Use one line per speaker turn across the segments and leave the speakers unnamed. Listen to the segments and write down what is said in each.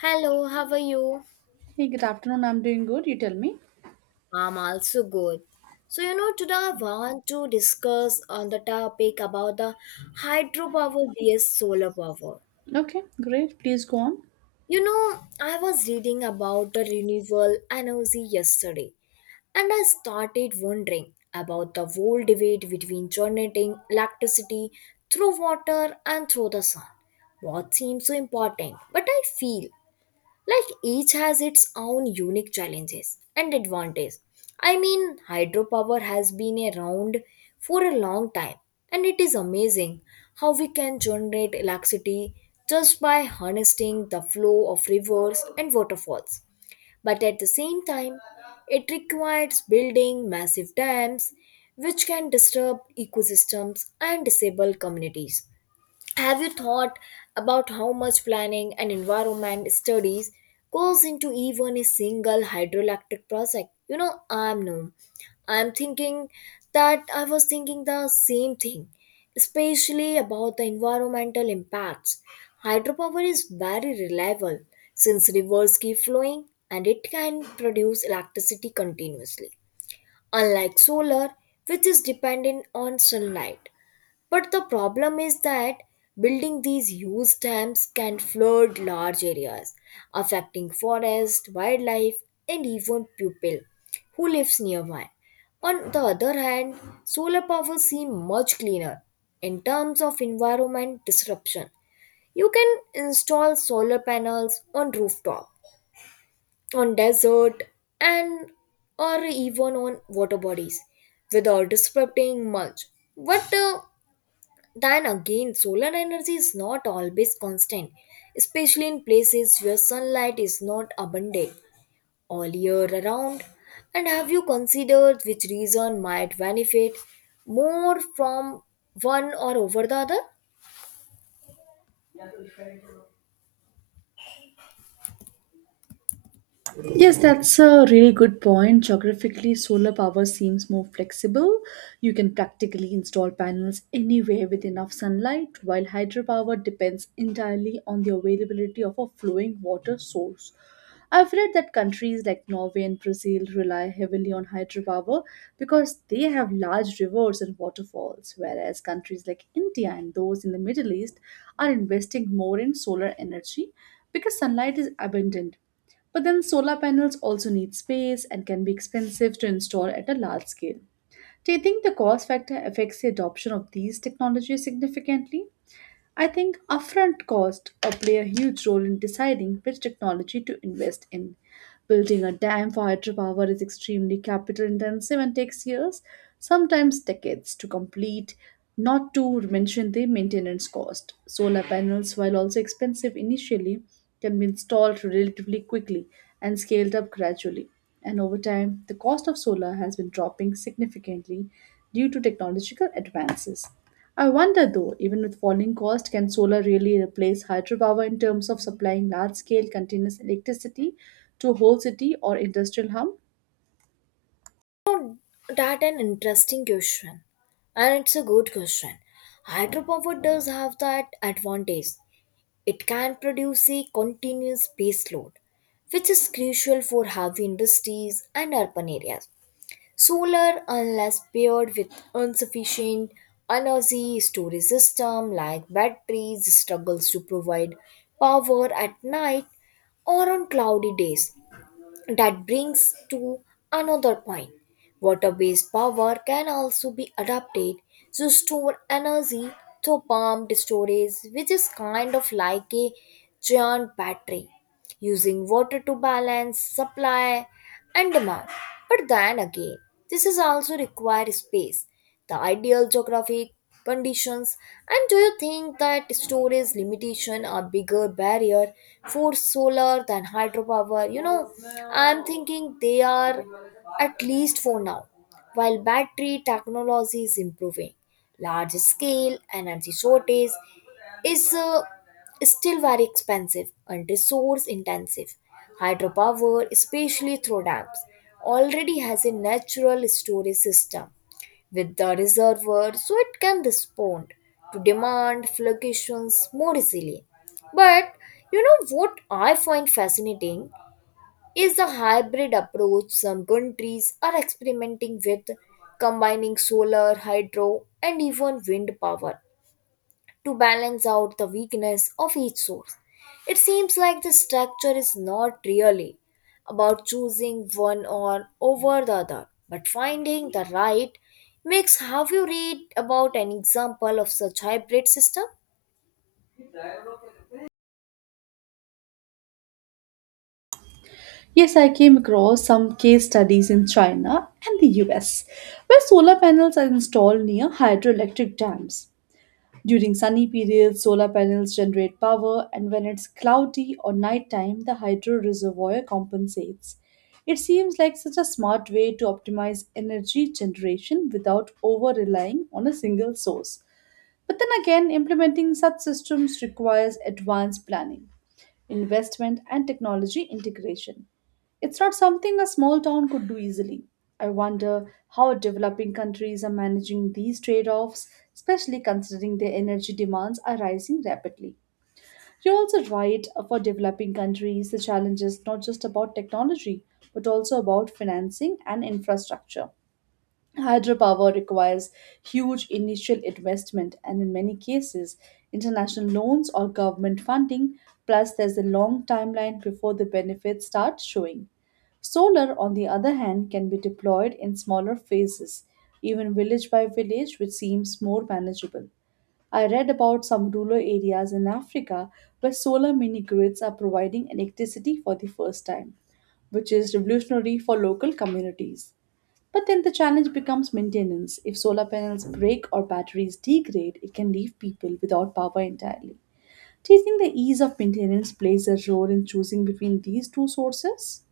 Hello, how are you?
Hey, good afternoon. I'm doing good. You tell me.
I'm also good. Today I want to discuss on the topic about the hydropower vs solar power.
Okay, great. Please go on.
You know, I was reading about the renewable energy yesterday, and I started wondering about the whole debate between generating electricity through water and through the sun. What seems so important, but I feel like each has its own unique challenges and advantages. Hydropower has been around for a long time, and it is amazing how we can generate electricity just by harnessing the flow of rivers and waterfalls. But at the same time, it requires building massive dams which can disturb ecosystems and disable communities. Have you thought about how much planning and environment studies goes into even a single hydroelectric project? You know, I'm no. I'm thinking that I was thinking the same thing, especially about the environmental impacts. Hydropower is very reliable since rivers keep flowing and it can produce electricity continuously, unlike solar, which is dependent on sunlight. But the problem is that building these huge dams can flood large areas, affecting forest, wildlife, and even people who lives nearby. On the other hand, solar power seems much cleaner in terms of environment disruption. You can install solar panels on rooftop, on desert, and or even on water bodies without disrupting much. But then again, solar energy is not always constant, especially in places where sunlight is not abundant all year around. And have you considered which region might benefit more from one or over the other?
Yes, that's a really good point. Geographically, solar power seems more flexible. You can practically install panels anywhere with enough sunlight, while hydropower depends entirely on the availability of a flowing water source. I've read that countries like Norway and Brazil rely heavily on hydropower because they have large rivers and waterfalls, whereas countries like India and those in the Middle East are investing more in solar energy because sunlight is abundant, but then solar panels also need space and can be expensive to install at a large scale. Do you think the cost factor affects the adoption of these technologies significantly? I think upfront costs play a huge role in deciding which technology to invest in. Building a dam for hydropower is extremely capital intensive and takes years, sometimes decades, to complete, not to mention the maintenance cost. Solar panels, while also expensive initially, can be installed relatively quickly and scaled up gradually. And over time, the cost of solar has been dropping significantly due to technological advances. I wonder though, even with falling cost, can solar really replace hydropower in terms of supplying large scale continuous electricity to a whole city or industrial hub?
That's an interesting question. And it's a good question. Hydropower does have that advantage. It can produce a continuous baseload, which is crucial for heavy industries and urban areas. Solar, unless paired with insufficient energy storage system like batteries, struggles to provide power at night or on cloudy days. That brings to another point. Water based power can also be adapted to store energy through pumped storage, which is kind of like a giant battery, using water to balance supply and demand. But then again, this is also require space, the ideal geographic conditions. And do you think that storage limitation are bigger barrier for solar than hydropower? I'm thinking they are, at least for now. While battery technology is improving, large scale energy shortage is still very expensive and resource intensive. Hydropower, especially through dams, already has a natural storage system with the reservoir, so it can respond to demand fluctuations more easily. But you know what I find fascinating is the hybrid approach some countries are experimenting with, combining solar, hydro, and even wind power to balance out the weakness of each source. It seems like the structure is not really about choosing one or over the other, but finding the right mix. Have you read about an example of such hybrid system?
Yes, I came across some case studies in China and the US where solar panels are installed near hydroelectric dams. During sunny periods, solar panels generate power, and when it's cloudy or nighttime, the hydro reservoir compensates. It seems like such a smart way to optimize energy generation without over relying on a single source. But then again, implementing such systems requires advanced planning, investment, and technology integration. It's not something a small town could do easily. I wonder how developing countries are managing these trade offs, especially considering their energy demands are rising rapidly. You're also right. For developing countries, the challenge is not just about technology, but also about financing and infrastructure. Hydropower requires huge initial investment and, in many cases, international loans or government funding. Plus, there's a long timeline before the benefits start showing. Solar, on the other hand, can be deployed in smaller phases, even village by village, which seems more manageable. I read about some rural areas in Africa where solar mini grids are providing electricity for the first time, which is revolutionary for local communities. But then the challenge becomes maintenance. If solar panels break or batteries degrade, it can leave people without power entirely. Do you think the ease of maintenance plays a role in choosing between these two sources?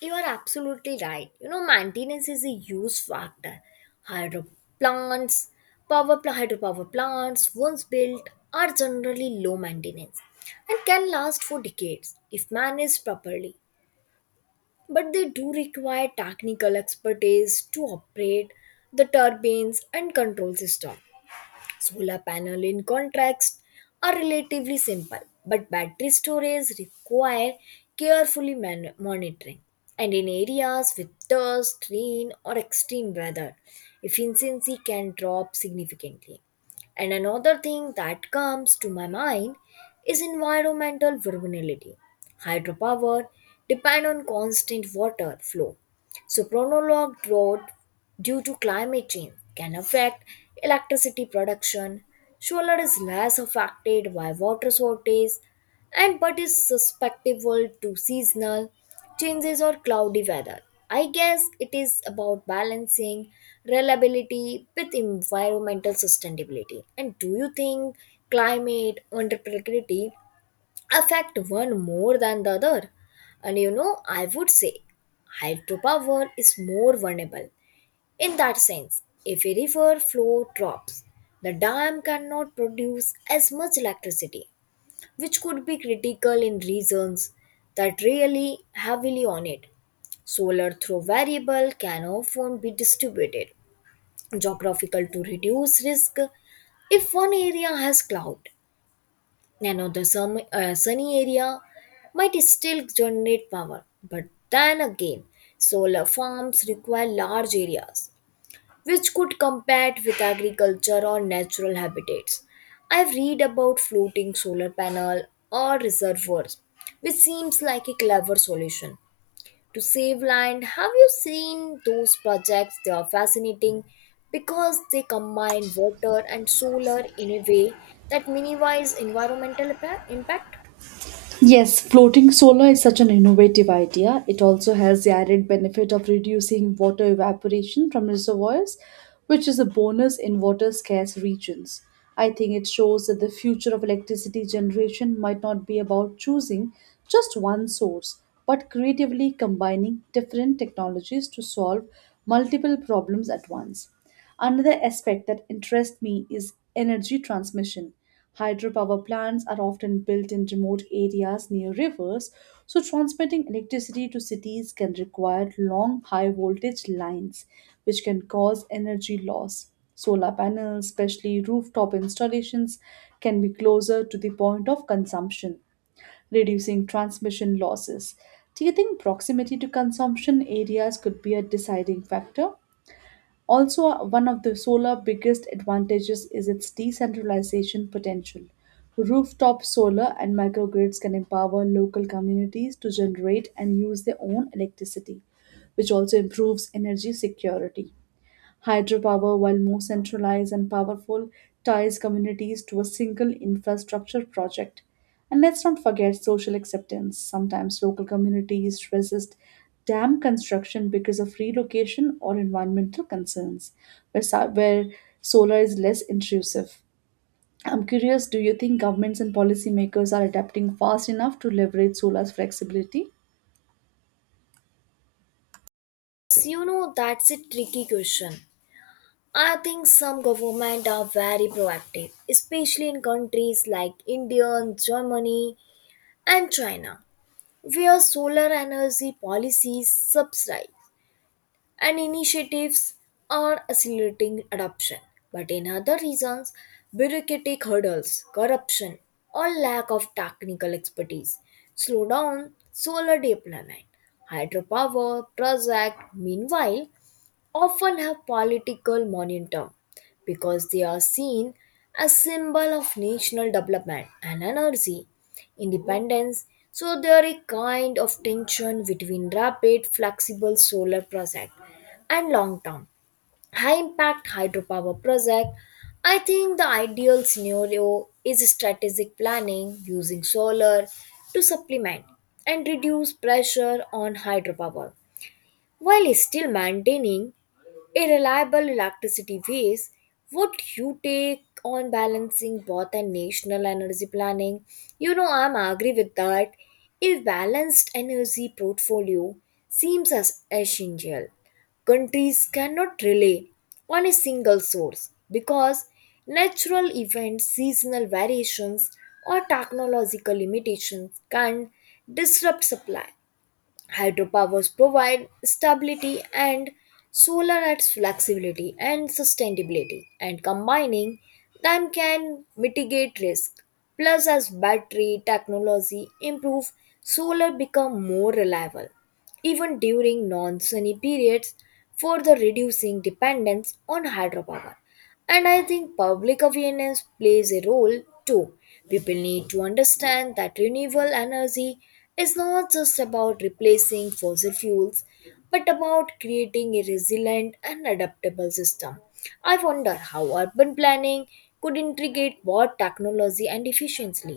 You are absolutely right. You know, maintenance is a huge factor. Hydro plants, Hydropower plants, once built, are generally low maintenance and can last for decades if managed properly. But they do require technical expertise to operate the turbines and control system. Solar panel in contrast are relatively simple, but battery storage require monitoring. And in areas with dust, rain, or extreme weather, efficiency can drop significantly. And another thing that comes to my mind is environmental vulnerability. Hydropower depend on constant water flow, so prolonged drought due to climate change can affect electricity production. Solar is less affected by water shortage, and but is susceptible to seasonal changes or cloudy weather. I guess it is about balancing reliability with environmental sustainability. And do you think climate unpredictability affect one more than the other? And you know, I would say hydropower is more vulnerable in that sense. If a river flow drops, the dam cannot produce as much electricity, which could be critical in regions that rely heavily on it. Solar through variable can often be distributed geographical to reduce risk. If one area has cloud now, the sunny area might still generate power. But then again, solar farms require large areas, which could compete with agriculture or natural habitats. I've read about floating solar panel or reservoirs, which seems like a clever solution to save land. Have you seen those projects? They are fascinating because they combine water and solar in a way that minimize impact.
Yes, floating solar is such an innovative idea. It also has the added benefit of reducing water evaporation from reservoirs, which is a bonus in water scarce regions. I think it shows that the future of electricity generation might not be about choosing just one source, but creatively combining different technologies to solve multiple problems at once. Another aspect that interests me is energy transmission. Hydropower plants are often built in remote areas near rivers, so transmitting electricity to cities can require long high voltage lines, which can cause energy loss. Solar panels, especially rooftop installations, can be closer to the point of consumption, reducing transmission losses. Do you think proximity to consumption areas could be a deciding factor? Also, one of the solar biggest advantages is its decentralization potential. Rooftop solar and microgrids can empower local communities to generate and use their own electricity, which also improves energy security. Hydropower, while more centralized and powerful, ties communities to a single infrastructure project. And let's not forget social acceptance. Sometimes local communities resist dam construction because of relocation or environmental concerns, where solar is less intrusive. I'm curious, do you think governments and policymakers are adapting fast enough to leverage solar's flexibility?
Yes. You know, that's a tricky question. I think some government are very proactive, especially in countries like India, Germany, and China, where solar energy policies subside and initiatives are accelerating adoption. But in other reasons, bureaucratic hurdles, corruption, or lack of technical expertise slow down solar deployment. Hydropower project, meanwhile, often have political momentum because they are seen as symbol of national development and energy independence. So there is a kind of tension between rapid flexible solar project and long term high impact hydropower project. I think the ideal scenario is strategic planning, using solar to supplement and reduce pressure on hydropower while still maintaining a reliable electricity base. Would you take on balancing both a national energy planning? You know, I'm agree with that. A balanced energy portfolio seems as essential. Countries cannot rely on a single source because natural events, seasonal variations, or technological limitations can disrupt supply. Hydropowers provide stability and solar adds flexibility and sustainability, and combining them can mitigate risk. Plus, as battery technology improve, solar become more reliable even during non-sunny periods, further reducing dependence on hydropower. And I think public awareness plays a role too. People need to understand that renewable energy is not just about replacing fossil fuels, but about creating a resilient and adaptable system. I wonder how urban planning could integrate both technology and efficiency.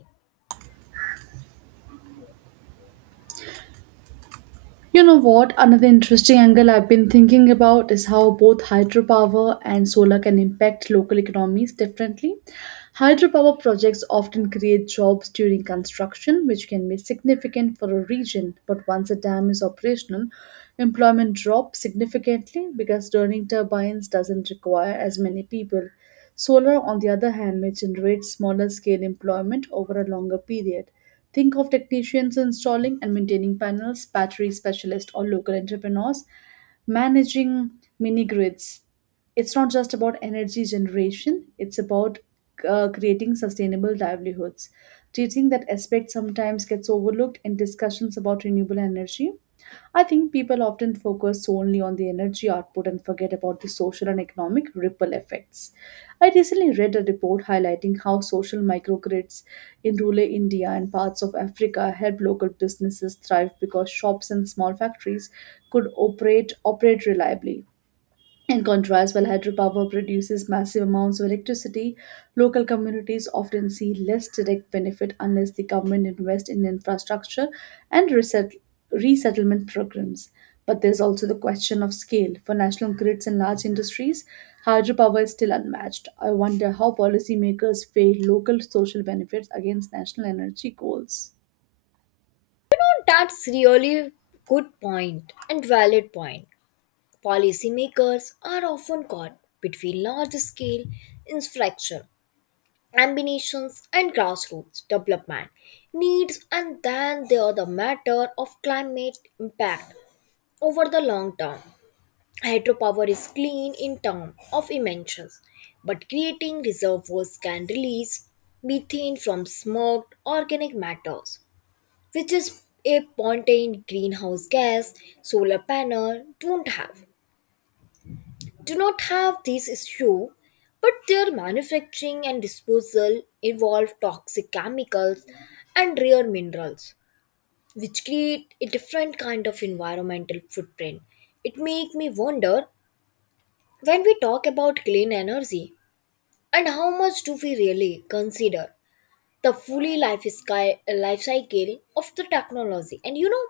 You know what? Another interesting angle I've been thinking about is how both hydropower and solar can impact local economies differently. Hydropower projects often create jobs during construction, which can be significant for a region, but once a dam is operational, employment drops significantly because turning turbines doesn't require as many people. Solar, on the other hand, may generate smaller scale employment over a longer period. Think of technicians installing and maintaining panels, battery specialists, or local entrepreneurs managing mini grids. It's not just about energy generation, it's about creating sustainable livelihoods. Do you think that aspect sometimes gets overlooked in discussions about renewable energy? I think people often focus solely on the energy output and forget about the social and economic ripple effects. I recently read a report highlighting how social microgrids in rural India and parts of Africa help local businesses thrive because shops and small factories could operate reliably. In contrast, while hydropower produces massive amounts of electricity, local communities often see less direct benefit unless the government invests in infrastructure and resettlement programs. But there's also the question of scale. For national grids and large industries, hydropower is still unmatched. I wonder how policymakers weigh local social benefits against national energy goals.
That's really good point and valid point. Policymakers are often caught between large scale infrastructure ambitions and grassroots development needs. And then there are the matter of climate impact over the long term. Hydropower is clean in terms of emissions, but creating reservoirs can release methane from smoked organic matters, which is a potent greenhouse gas solar panel don't have. Do not have this issue, but their manufacturing and disposal involve toxic chemicals and rare minerals, which create a different kind of environmental footprint. It makes me wonder, when we talk about clean energy, and how much do we really consider the fully life sky life cycle of the technology? And you know,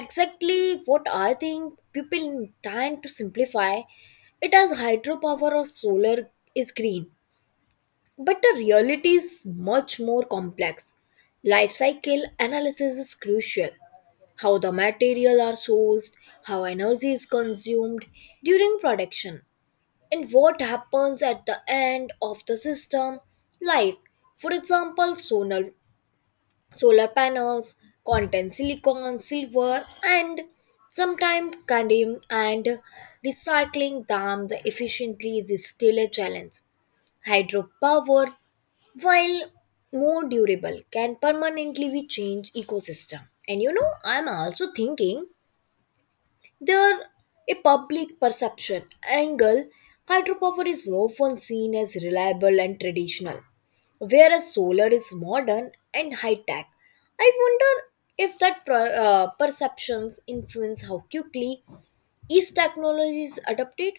exactly what I think people trying to simplify it as hydropower or solar is green. But the reality is much more complex. Life cycle analysis is crucial: how the material are sourced, how energy is consumed during production, and what happens at the end of the system life. For example, solar panels contain silicon, silver, and sometimes cadmium, and recycling them the efficiently is still a challenge. Hydropower, while more durable, can permanently be change ecosystem. And you know, I'm also thinking there a public perception angle. Hydropower is often seen as reliable and traditional, whereas solar is modern and high tech. I wonder if that perceptions influence how quickly each technology is adopted.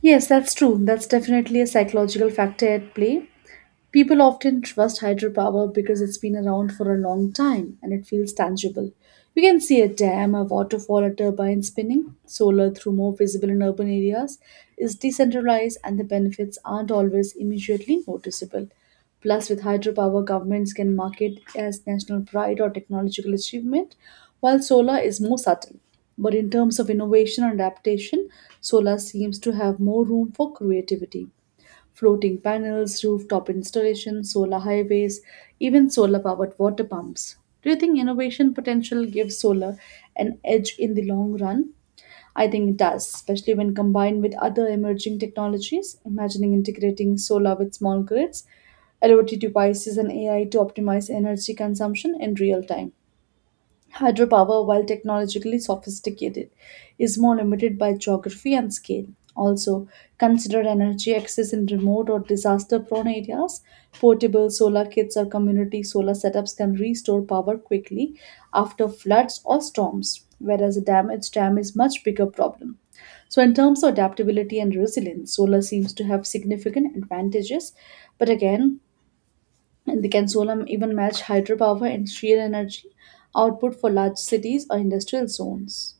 Yes, that's true. That's definitely a psychological factor at play. People often trust hydropower because it's been around for a long time and it feels tangible. You can see a dam, a waterfall, a turbine spinning. Solar, through more visible in urban areas, is decentralized and the benefits aren't always immediately noticeable. Plus, with hydropower, governments can market as national pride or technological achievement, while solar is more subtle. But in terms of innovation and adaptation, solar seems to have more room for creativity: floating panels, rooftop installations, solar highways, even solar powered water pumps. Do you think innovation potential gives solar an edge in the long run? I think it does, especially when combined with other emerging technologies. Imagining integrating solar with small grids, IoT devices, and AI to optimize energy consumption in real time. Hydropower, while technologically sophisticated, is more limited by geography and scale. Also, consider energy access in remote or disaster prone areas. Portable solar kits or community solar setups can restore power quickly after floods or storms, whereas a damaged dam is much bigger problem. So, in terms of adaptability and resilience, solar seems to have significant advantages, but again, and the Consolam even match hydropower and sheer energy output for large cities or industrial zones.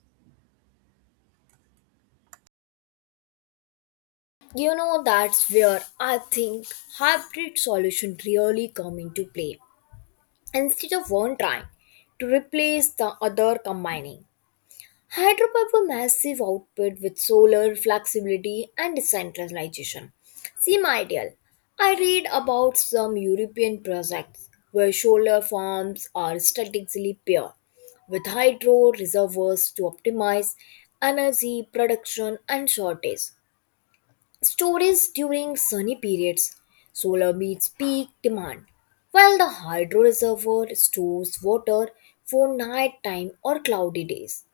You know, that's where I think hybrid solution really come into play. Instead of one trying to replace the other, combining hydro have massive output with solar flexibility and decentralization. Seem ideal. I read about some European projects where solar farms are strategically paired with hydro reservoirs to optimize energy production and shortage. Storage during sunny periods. Solar meets peak demand, while the hydro reservoir stores water for nighttime or cloudy days.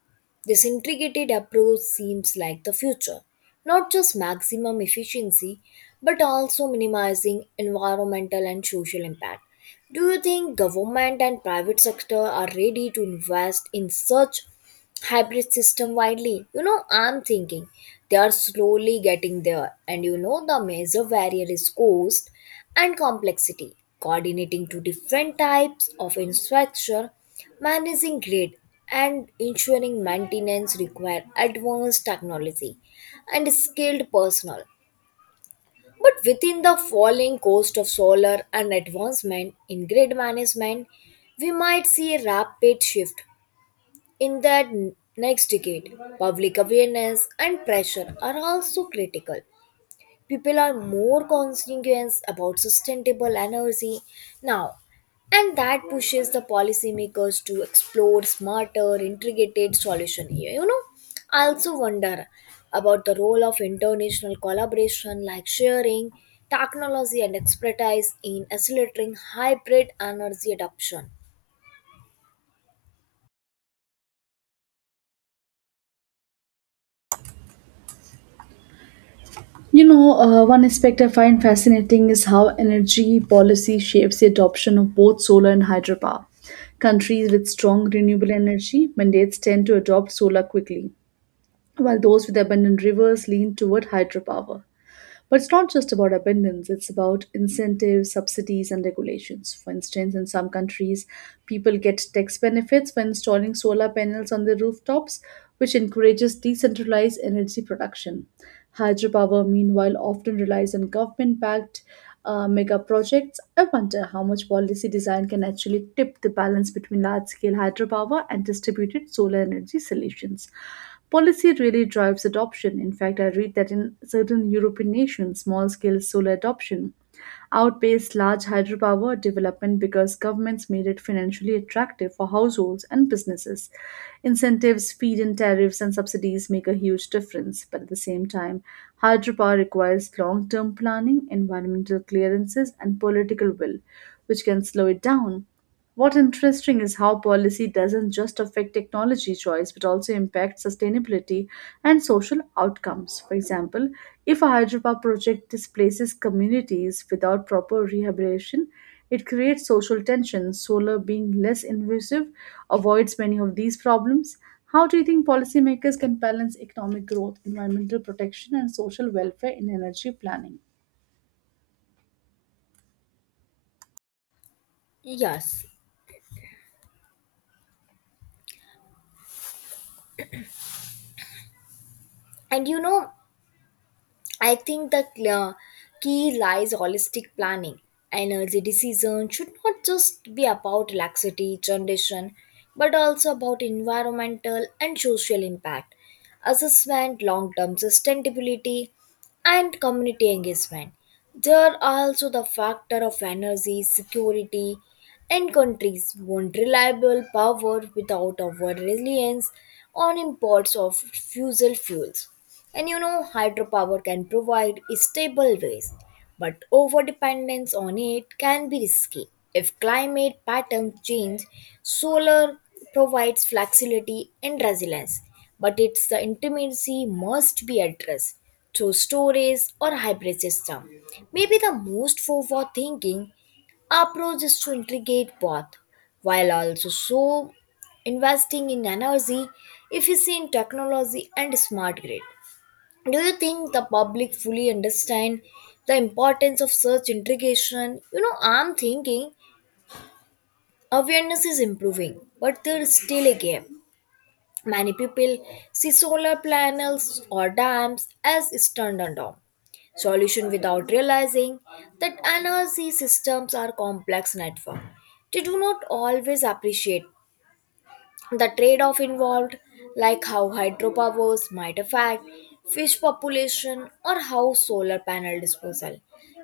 This integrated approach seems like the future, not just maximum efficiency, but also minimizing environmental and social impact. Do you think government and private sector are ready to invest in such hybrid system widely? You know, I'm thinking they are slowly getting there. And you know, the major barrier is cost and complexity. Coordinating two different types of infrastructure, managing grid, and ensuring maintenance require advanced technology and skilled personnel. But within the falling cost of solar and advancement in grid management, we might see a rapid shift in that next decade. Public awareness and pressure are also critical. People are more conscientious about sustainable energy now, and that pushes the policymakers to explore smarter integrated solution here. You know, I also wonder about the role of international collaboration, like sharing technology and expertise in accelerating hybrid energy adoption.
You know, one aspect I find fascinating is how energy policy shapes the adoption of both solar and hydropower. Countries with strong renewable energy mandates tend to adopt solar quickly, while those with abundant rivers lean toward hydropower. But it's not just about abundance, it's about incentives, subsidies, and regulations. For instance, in some countries, people get tax benefits when installing solar panels on their rooftops, which encourages decentralized energy production. Hydropower, meanwhile, often relies on government backed mega projects. I wonder how much policy design can actually tip the balance between large scale hydropower and distributed solar energy solutions. Policy really drives adoption. In fact, I read that in certain European nations, small scale solar adoption outpaced large hydropower development because governments made it financially attractive for households and businesses. Incentives, feed in tariffs, and subsidies make a huge difference, but at the same time, hydropower requires long term planning, environmental clearances, and political will, which can slow it down. What interesting is how policy doesn't just affect technology choice but also impacts sustainability and social outcomes. For example, if a hydropower project displaces communities without proper rehabilitation, it creates social tensions. Solar being less invasive avoids many of these problems. How do you think policymakers can balance economic growth, environmental protection, and social welfare in energy planning?
Yes, and you know, I think the key lies holistic planning. Energy decision should not just be about laxity, generation, but also about environmental and social impact, assessment, long-term sustainability, and community engagement. There are also the factor of energy security, and countries want reliable power without our reliance on imports of fossil fuels. And you know, hydropower can provide stable ways, but overdependence on it can be risky. If climate patterns change, solar provides flexibility and resilience, but its the intimacy must be addressed through storage or hybrid system. Maybe the most forward thinking our approach is to integrate both, while also so investing in energy efficient technology and smart grid. Do you think the public fully understand the importance of such integration? You know, I'm thinking awareness is improving, but there is still a gap. Many people see solar panels or dams as standalone solution without realizing that energy systems are complex network. They do not always appreciate the trade off involved, like how hydropowers might affect fish population or how solar panel disposal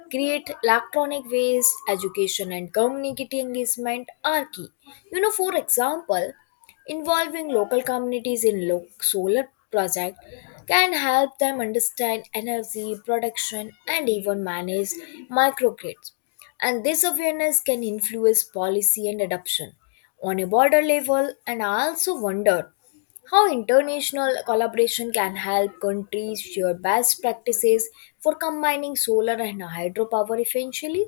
create electronic waste. Education and community engagement are key. You know, for example, involving local communities in solar project can help them understand energy production and even manage microgrids. And this awareness can influence policy and adoption on a border level. And I also wonder how international collaboration can help countries share best practices for combining solar and hydropower efficiently.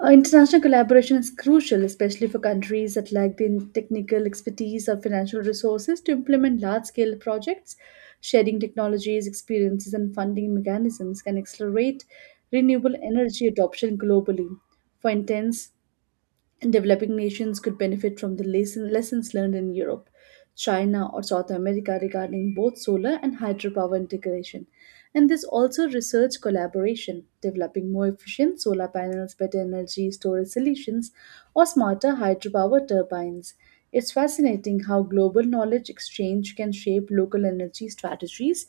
International collaboration is crucial, especially for countries that lack the technical expertise or financial resources to implement large scale projects. Sharing technologies, experiences, and funding mechanisms can accelerate renewable energy adoption globally. For instance, and developing nations could benefit from the lessons learned in Europe, China, or South America regarding both solar and hydropower integration. And there's also research collaboration, developing more efficient solar panels, better energy storage solutions, or smarter hydropower turbines. It's fascinating how global knowledge exchange can shape local energy strategies.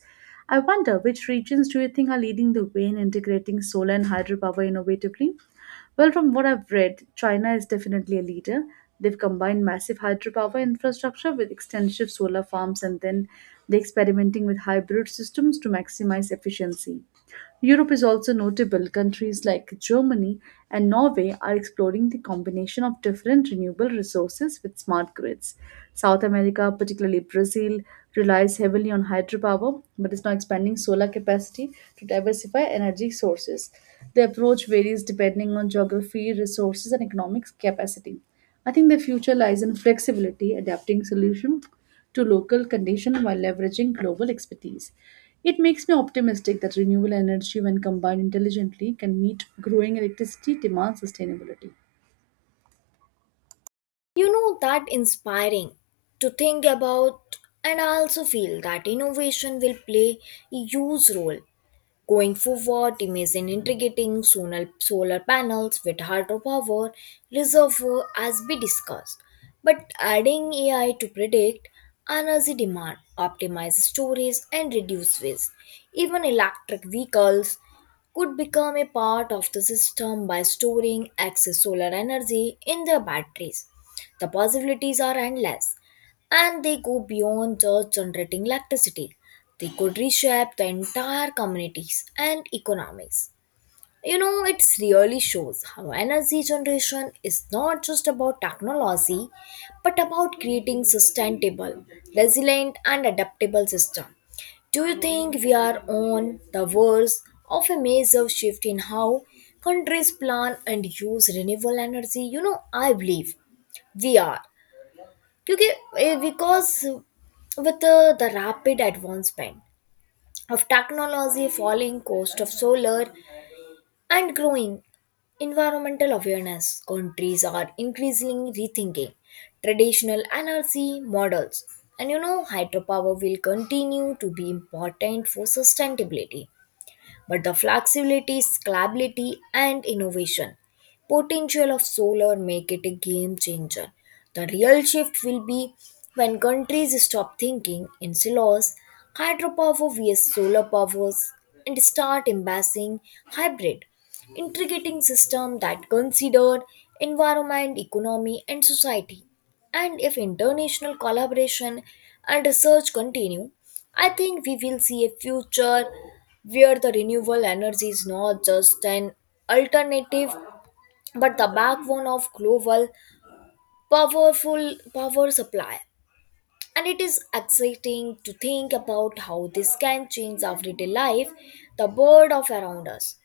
I wonder, which regions do you think are leading the way in integrating solar and hydropower innovatively? Well, from what I've read, China is definitely a leader. They've combined massive hydropower infrastructure with extensive solar farms, and then they're experimenting with hybrid systems to maximize efficiency. Europe is also notable. Countries like Germany and Norway are exploring the combination of different renewable resources with smart grids. South America, particularly Brazil, relies heavily on hydropower but is now expanding solar capacity to diversify energy sources. The approach varies depending on geography, resources, and economic capacity. I think the future lies in flexibility, adapting solutions to local conditions while leveraging global expertise. It makes me optimistic that renewable energy, when combined intelligently, can meet growing electricity demand sustainability.
You know, that inspiring to think about. And I also feel that innovation will play a huge role going forward. Imagine integrating solar panels with hydropower reservoir as we discussed, but adding AI to predict energy demand, optimize storage, and reduce waste. Even electric vehicles could become a part of the system by storing excess solar energy in their batteries. The possibilities are endless, and they go beyond just generating electricity. They could reshape the entire communities and economies. You know, it really shows how energy generation is not just about technology, but about creating sustainable, resilient, and adaptable system. Do you think we are on the verge of a major shift in how countries plan and use renewable energy? You know, I believe we are. Because with the rapid advancement of technology, falling cost of solar, and growing environmental awareness, countries are increasingly rethinking traditional energy models. And you know, hydropower will continue to be important for sustainability, but the flexibility, scalability, and innovation potential of solar make it a game changer. The real shift will be when countries stop thinking in silos, hydropower vs solar powers, and start embracing hybrid, integrating system that consider environment, economy, and society. And if international collaboration and research continue, I think we will see a future where the renewable energy is not just an alternative, but the backbone of global powerful power supply. And it is exciting to think about how this can change everyday life, the world of around us.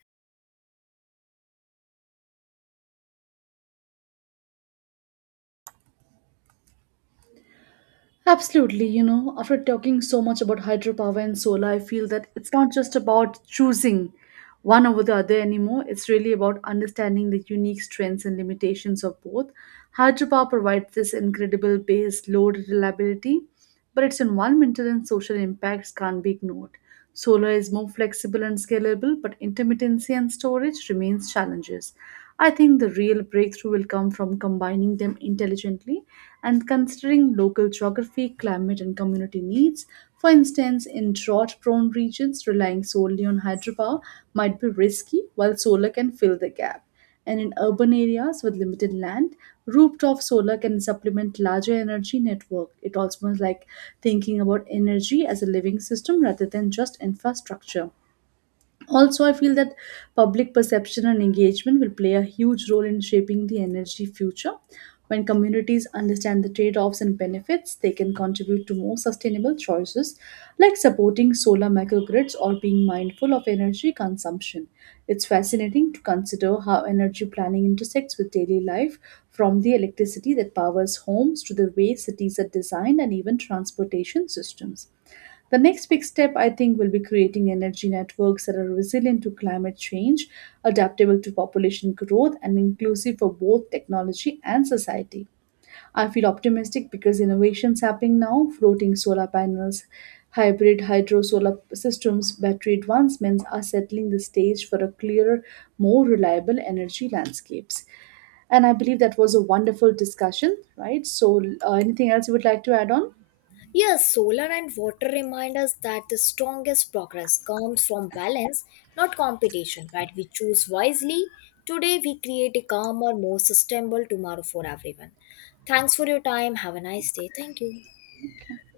Absolutely, you know, after talking so much about hydropower and solar, I feel that it's not just about choosing one over the other anymore. It's really about understanding the unique strengths and limitations of both. Hydropower provides this incredible base load reliability, but its environmental and social impacts can't be ignored. Solar is more flexible and scalable, but intermittency and storage remains challenges. I think the real breakthrough will come from combining them intelligently and considering local geography, climate, and community needs. For instance, in drought prone regions, relying solely on hydropower might be risky, while solar can fill the gap. And in urban areas with limited land, rooftop solar can supplement larger energy network. It also means like thinking about energy as a living system rather than just infrastructure. Also, I feel that public perception and engagement will play a huge role in shaping the energy future. When communities understand the trade offs and benefits, they can contribute to more sustainable choices like supporting solar microgrids or being mindful of energy consumption. It's fascinating to consider how energy planning intersects with daily life, from the electricity that powers homes to the way cities are designed and even transportation systems. The next big step, I think, will be creating energy networks that are resilient to climate change, adaptable to population growth, and inclusive for both technology and society. I feel optimistic because innovations happening now, floating solar panels, hybrid hydro solar systems, battery advancements are settling the stage for a clearer, more reliable energy landscapes. And I believe that was a wonderful discussion, right? So, anything else you would like to add on?
Yes, solar and water remind us that the strongest progress comes from balance, not competition. Right, we choose wisely today, we create a calmer, more sustainable tomorrow for everyone. Thanks for your time. Have a nice day. Thank you.
Okay.